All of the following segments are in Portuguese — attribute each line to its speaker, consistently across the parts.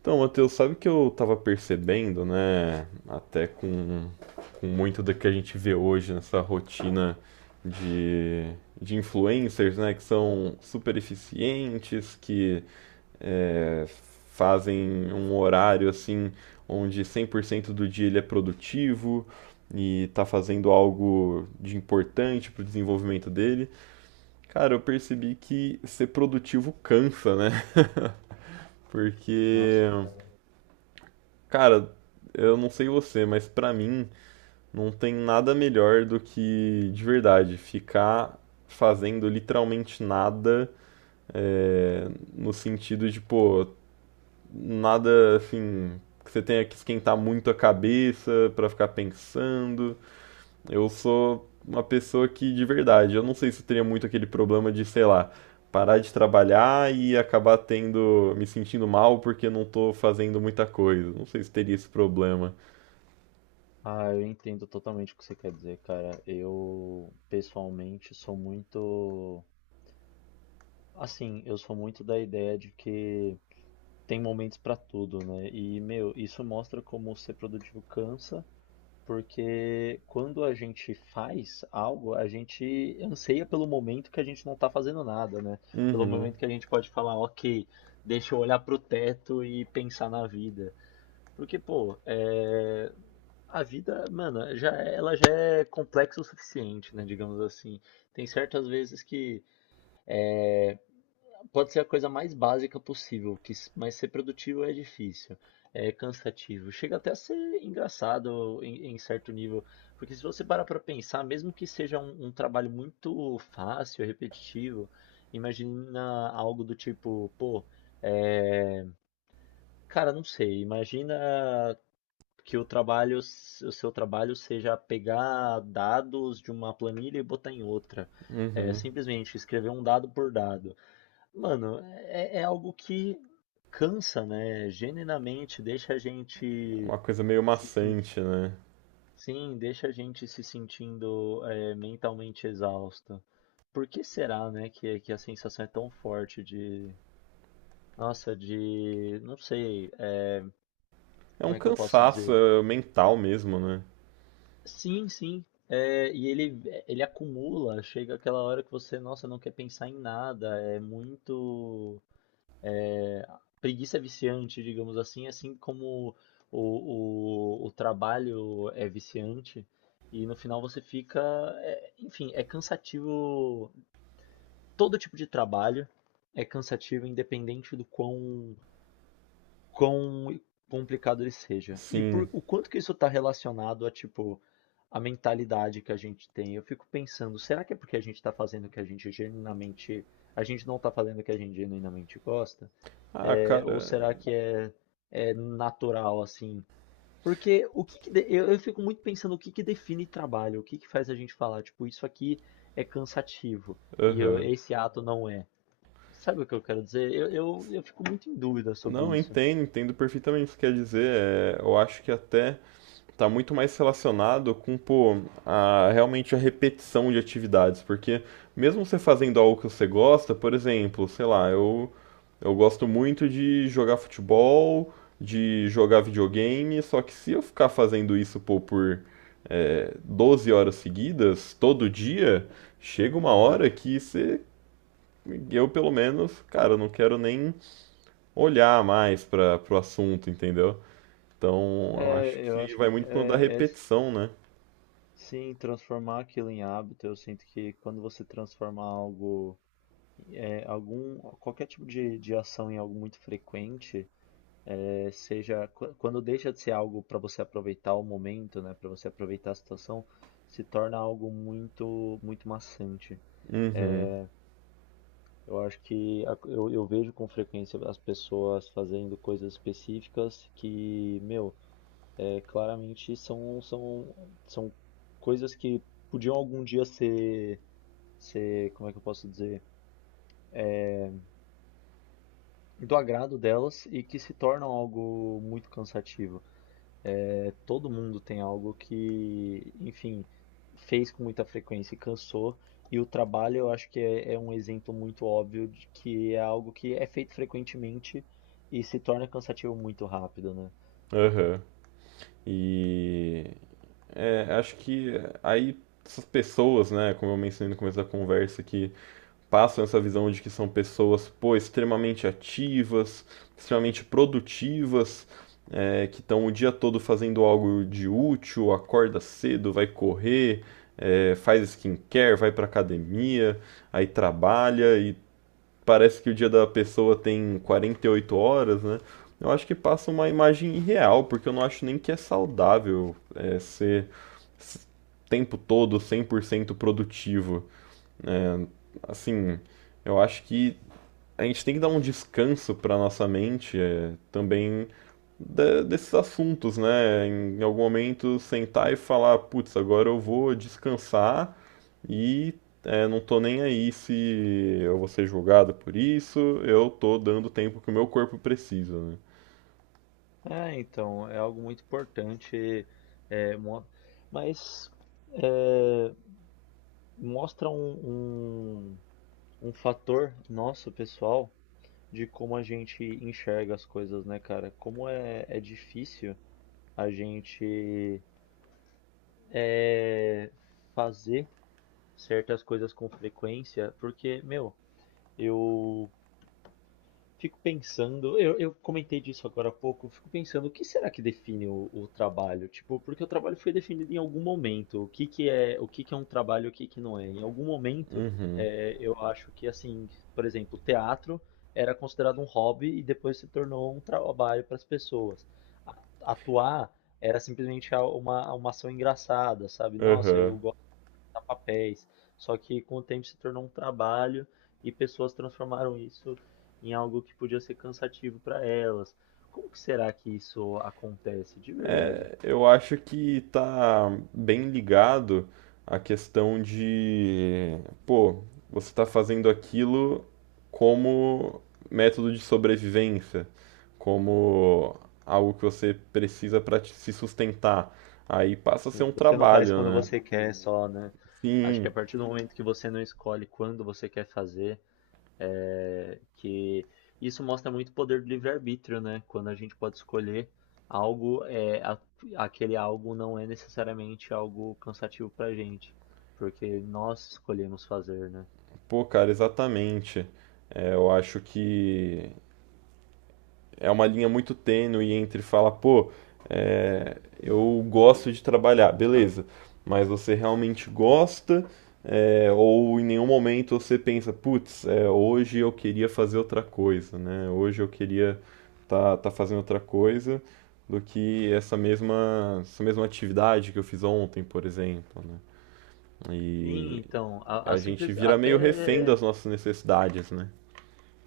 Speaker 1: Então, Matheus, sabe que eu tava percebendo, né? Até com muito do que a gente vê hoje nessa rotina de, de influencers, né? Que são super eficientes, que é, fazem um horário assim, onde 100% do dia ele é produtivo e tá fazendo algo de importante pro desenvolvimento dele. Cara, eu percebi que ser produtivo cansa, né? Porque.
Speaker 2: Nossa, cara.
Speaker 1: Cara, eu não sei você, mas pra mim não tem nada melhor do que, de verdade, ficar fazendo literalmente nada, é, no sentido de, pô, nada assim, que você tenha que esquentar muito a cabeça pra ficar pensando. Eu sou uma pessoa que, de verdade, eu não sei se eu teria muito aquele problema de, sei lá, parar de trabalhar e acabar tendo, me sentindo mal porque não tô fazendo muita coisa. Não sei se teria esse problema.
Speaker 2: Ah, eu entendo totalmente o que você quer dizer, cara. Eu, pessoalmente, sou muito. Assim, eu sou muito da ideia de que tem momentos pra tudo, né? E, meu, isso mostra como ser produtivo cansa, porque quando a gente faz algo, a gente anseia pelo momento que a gente não tá fazendo nada, né? Pelo
Speaker 1: Uhum,
Speaker 2: momento que a gente pode falar, ok, deixa eu olhar pro teto e pensar na vida. Porque, pô, a vida, mano, ela já é complexa o suficiente, né? Digamos assim. Tem certas vezes que pode ser a coisa mais básica possível, mas ser produtivo é difícil, é cansativo. Chega até a ser engraçado em, certo nível, porque se você parar pra pensar, mesmo que seja um trabalho muito fácil, repetitivo, imagina algo do tipo, pô, é, cara, não sei, imagina que o seu trabalho seja pegar dados de uma planilha e botar em outra. É,
Speaker 1: uhum.
Speaker 2: simplesmente escrever um dado por dado. Mano, é algo que cansa, né? Genuinamente deixa a gente
Speaker 1: Uma coisa meio
Speaker 2: se, sen-
Speaker 1: maçante, né?
Speaker 2: sim, deixa a gente se sentindo mentalmente exausto. Por que será, né, que a sensação é tão forte de, nossa, de, não sei,
Speaker 1: É um
Speaker 2: como é que eu posso
Speaker 1: cansaço
Speaker 2: dizer?
Speaker 1: mental mesmo, né?
Speaker 2: Sim, sim. É, e ele, acumula, chega aquela hora que você, nossa, não quer pensar em nada, é muito preguiça viciante, digamos assim, assim como o trabalho é viciante, e no final você fica, enfim, é cansativo, todo tipo de trabalho é cansativo, independente do quão complicado ele seja. E
Speaker 1: Sim.
Speaker 2: por, o quanto que isso está relacionado a, tipo, a mentalidade que a gente tem. Eu fico pensando, será que é porque a gente está fazendo o que a gente genuinamente, a gente não está fazendo o que a gente genuinamente gosta?
Speaker 1: Ah,
Speaker 2: Ou
Speaker 1: cara.
Speaker 2: será que é natural assim? Porque o que, que de- eu fico muito pensando o que que define trabalho, o que que faz a gente falar, tipo, isso aqui é cansativo e
Speaker 1: Aham.
Speaker 2: esse ato não é. Sabe o que eu quero dizer? Eu fico muito em dúvida sobre
Speaker 1: Não,
Speaker 2: isso.
Speaker 1: entendo, entendo perfeitamente o que quer dizer. É, eu acho que até tá muito mais relacionado com, pô, a, realmente a repetição de atividades. Porque mesmo você fazendo algo que você gosta, por exemplo, sei lá, eu gosto muito de jogar futebol, de jogar videogame, só que se eu ficar fazendo isso, pô, por 12 horas seguidas, todo dia, chega uma hora
Speaker 2: Uhum.
Speaker 1: que você. Eu, pelo menos, cara, não quero nem olhar mais para pro assunto, entendeu? Então, eu acho
Speaker 2: É, eu
Speaker 1: que
Speaker 2: acho
Speaker 1: vai
Speaker 2: que
Speaker 1: muito por conta da repetição, né?
Speaker 2: sim, transformar aquilo em hábito, eu sinto que quando você transforma algo, qualquer tipo de, ação em algo muito frequente, quando deixa de ser algo para você aproveitar o momento, né, para você aproveitar a situação, se torna algo muito, muito maçante.
Speaker 1: Uhum,
Speaker 2: Eu acho que eu vejo com frequência as pessoas fazendo coisas específicas que, meu, claramente são coisas que podiam algum dia ser como é que eu posso dizer, do agrado delas e que se tornam algo muito cansativo. É, todo mundo tem algo que, enfim, fez com muita frequência e cansou. E o trabalho, eu acho que é um exemplo muito óbvio de que é algo que é feito frequentemente e se torna cansativo muito rápido, né?
Speaker 1: aham. E acho que aí essas pessoas, né, como eu mencionei no começo da conversa, que passam essa visão de que são pessoas, pô, extremamente ativas, extremamente produtivas, que estão o dia todo fazendo algo de útil, acorda cedo, vai correr, faz skincare, vai pra academia, aí trabalha e parece que o dia da pessoa tem 48 horas, né? Eu acho que passa uma imagem irreal, porque eu não acho nem que é saudável s- tempo todo 100% produtivo. Assim, eu acho que a gente tem que dar um descanso para nossa mente também desses assuntos, né? Em algum momento sentar e falar, putz, agora eu vou descansar e não tô nem aí se eu vou ser julgado por isso, eu tô dando tempo que o meu corpo precisa, né?
Speaker 2: É, então, é algo muito importante, é, mo- mas é, mostra um, um fator nosso, pessoal, de como a gente enxerga as coisas, né, cara? Como é difícil a gente é, fazer certas coisas com frequência, porque, meu, eu fico pensando, eu comentei disso agora há pouco, fico pensando o que será que define o trabalho? Tipo, porque o trabalho foi definido em algum momento. O que que é, o que que é um trabalho, o que que não é? Em algum momento, eu acho que assim, por exemplo, teatro era considerado um hobby e depois se tornou um trabalho para as pessoas. Atuar era simplesmente uma ação engraçada, sabe? Nossa,
Speaker 1: Aham.
Speaker 2: eu a papéis. Só que com o tempo se tornou um trabalho e pessoas transformaram isso em algo que podia ser cansativo para elas. Como que será que isso acontece de verdade?
Speaker 1: Eu acho que tá bem ligado à questão de, pô, você tá fazendo aquilo como método de sobrevivência, como algo que você precisa para se sustentar. Aí passa a ser
Speaker 2: Sim,
Speaker 1: um
Speaker 2: você não faz
Speaker 1: trabalho,
Speaker 2: quando
Speaker 1: né?
Speaker 2: você quer só, né? Acho que a
Speaker 1: Sim,
Speaker 2: partir do momento que você não escolhe quando você quer fazer, que isso mostra muito o poder do livre-arbítrio, né? Quando a gente pode escolher algo, aquele algo não é necessariamente algo cansativo pra gente, porque nós escolhemos fazer, né?
Speaker 1: pô, cara, exatamente. É, eu acho que é uma linha muito tênue entre falar, pô, eu gosto de trabalhar, beleza, mas você realmente gosta ou em nenhum momento você pensa, putz, é, hoje eu queria fazer outra coisa, né? Hoje eu queria tá fazendo outra coisa do que essa mesma atividade que eu fiz ontem, por exemplo, né?
Speaker 2: Sim,
Speaker 1: E
Speaker 2: então, a
Speaker 1: a gente
Speaker 2: simples,
Speaker 1: vira
Speaker 2: até
Speaker 1: meio refém das nossas necessidades, né?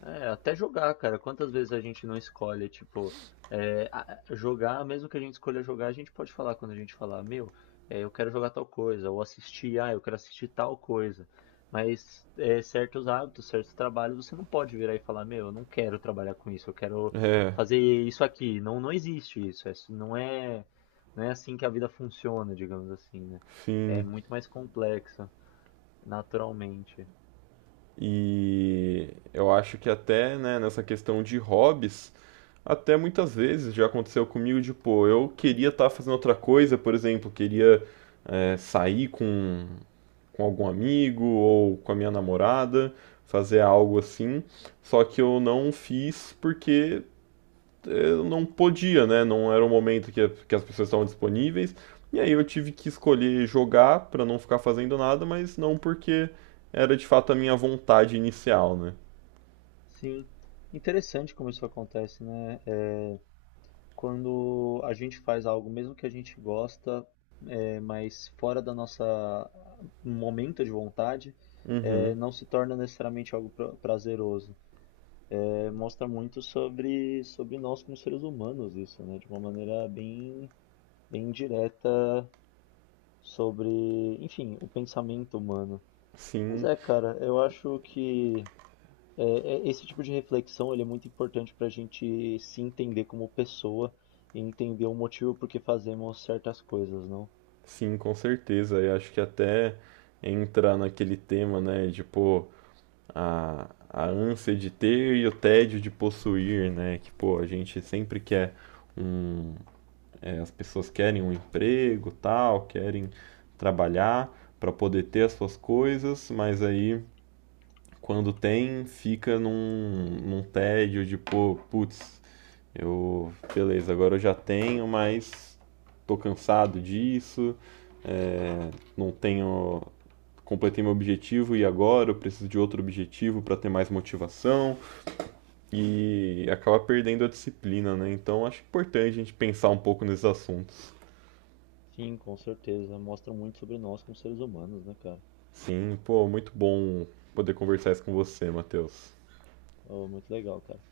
Speaker 2: É, até jogar, cara. Quantas vezes a gente não escolhe, tipo, é, a- jogar, mesmo que a gente escolha jogar, a gente pode falar quando a gente falar, meu, eu quero jogar tal coisa, ou assistir, ah, eu quero assistir tal coisa. Mas certos hábitos, certos trabalhos, você não pode virar e falar, meu, eu não quero trabalhar com isso, eu quero
Speaker 1: É,
Speaker 2: fazer isso aqui. Não, não existe isso. Não é, não é assim que a vida funciona, digamos assim, né? É
Speaker 1: enfim.
Speaker 2: muito mais complexa, naturalmente.
Speaker 1: E eu acho que até, né, nessa questão de hobbies, até muitas vezes já aconteceu comigo de, pô, eu queria estar fazendo outra coisa, por exemplo, queria sair com algum amigo ou com a minha namorada, fazer algo assim, só que eu não fiz porque eu não podia, né? Não era o momento que as pessoas estavam disponíveis. E aí eu tive que escolher jogar para não ficar fazendo nada, mas não porque era de fato a minha vontade inicial, né?
Speaker 2: Sim, interessante como isso acontece, né? É, quando a gente faz algo, mesmo que a gente gosta, mas fora da nossa um momento de vontade,
Speaker 1: Uhum.
Speaker 2: não se torna necessariamente algo prazeroso. É, mostra muito sobre nós como seres humanos isso, né? De uma maneira bem direta sobre, enfim, o pensamento humano. Mas
Speaker 1: Sim,
Speaker 2: cara, eu acho que É, esse tipo de reflexão ele é muito importante para a gente se entender como pessoa e entender o motivo por que fazemos certas coisas, não?
Speaker 1: sim, com certeza. Eu acho que até entra naquele tema, né, de pô, a ânsia de ter e o tédio de possuir, né, que pô, a gente sempre quer um, as pessoas querem um emprego, tal, querem trabalhar para poder ter as suas coisas, mas aí quando tem, fica num tédio de, pô, putz, eu, beleza, agora eu já tenho, mas tô cansado disso, é, não tenho, completei meu objetivo e agora eu preciso de outro objetivo para ter mais motivação e acaba perdendo a disciplina, né? Então acho importante a gente pensar um pouco nesses assuntos.
Speaker 2: Sim, com certeza. Mostra muito sobre nós como seres humanos, né, cara?
Speaker 1: Sim, pô, muito bom poder conversar isso com você, Matheus.
Speaker 2: Oh, muito legal, cara.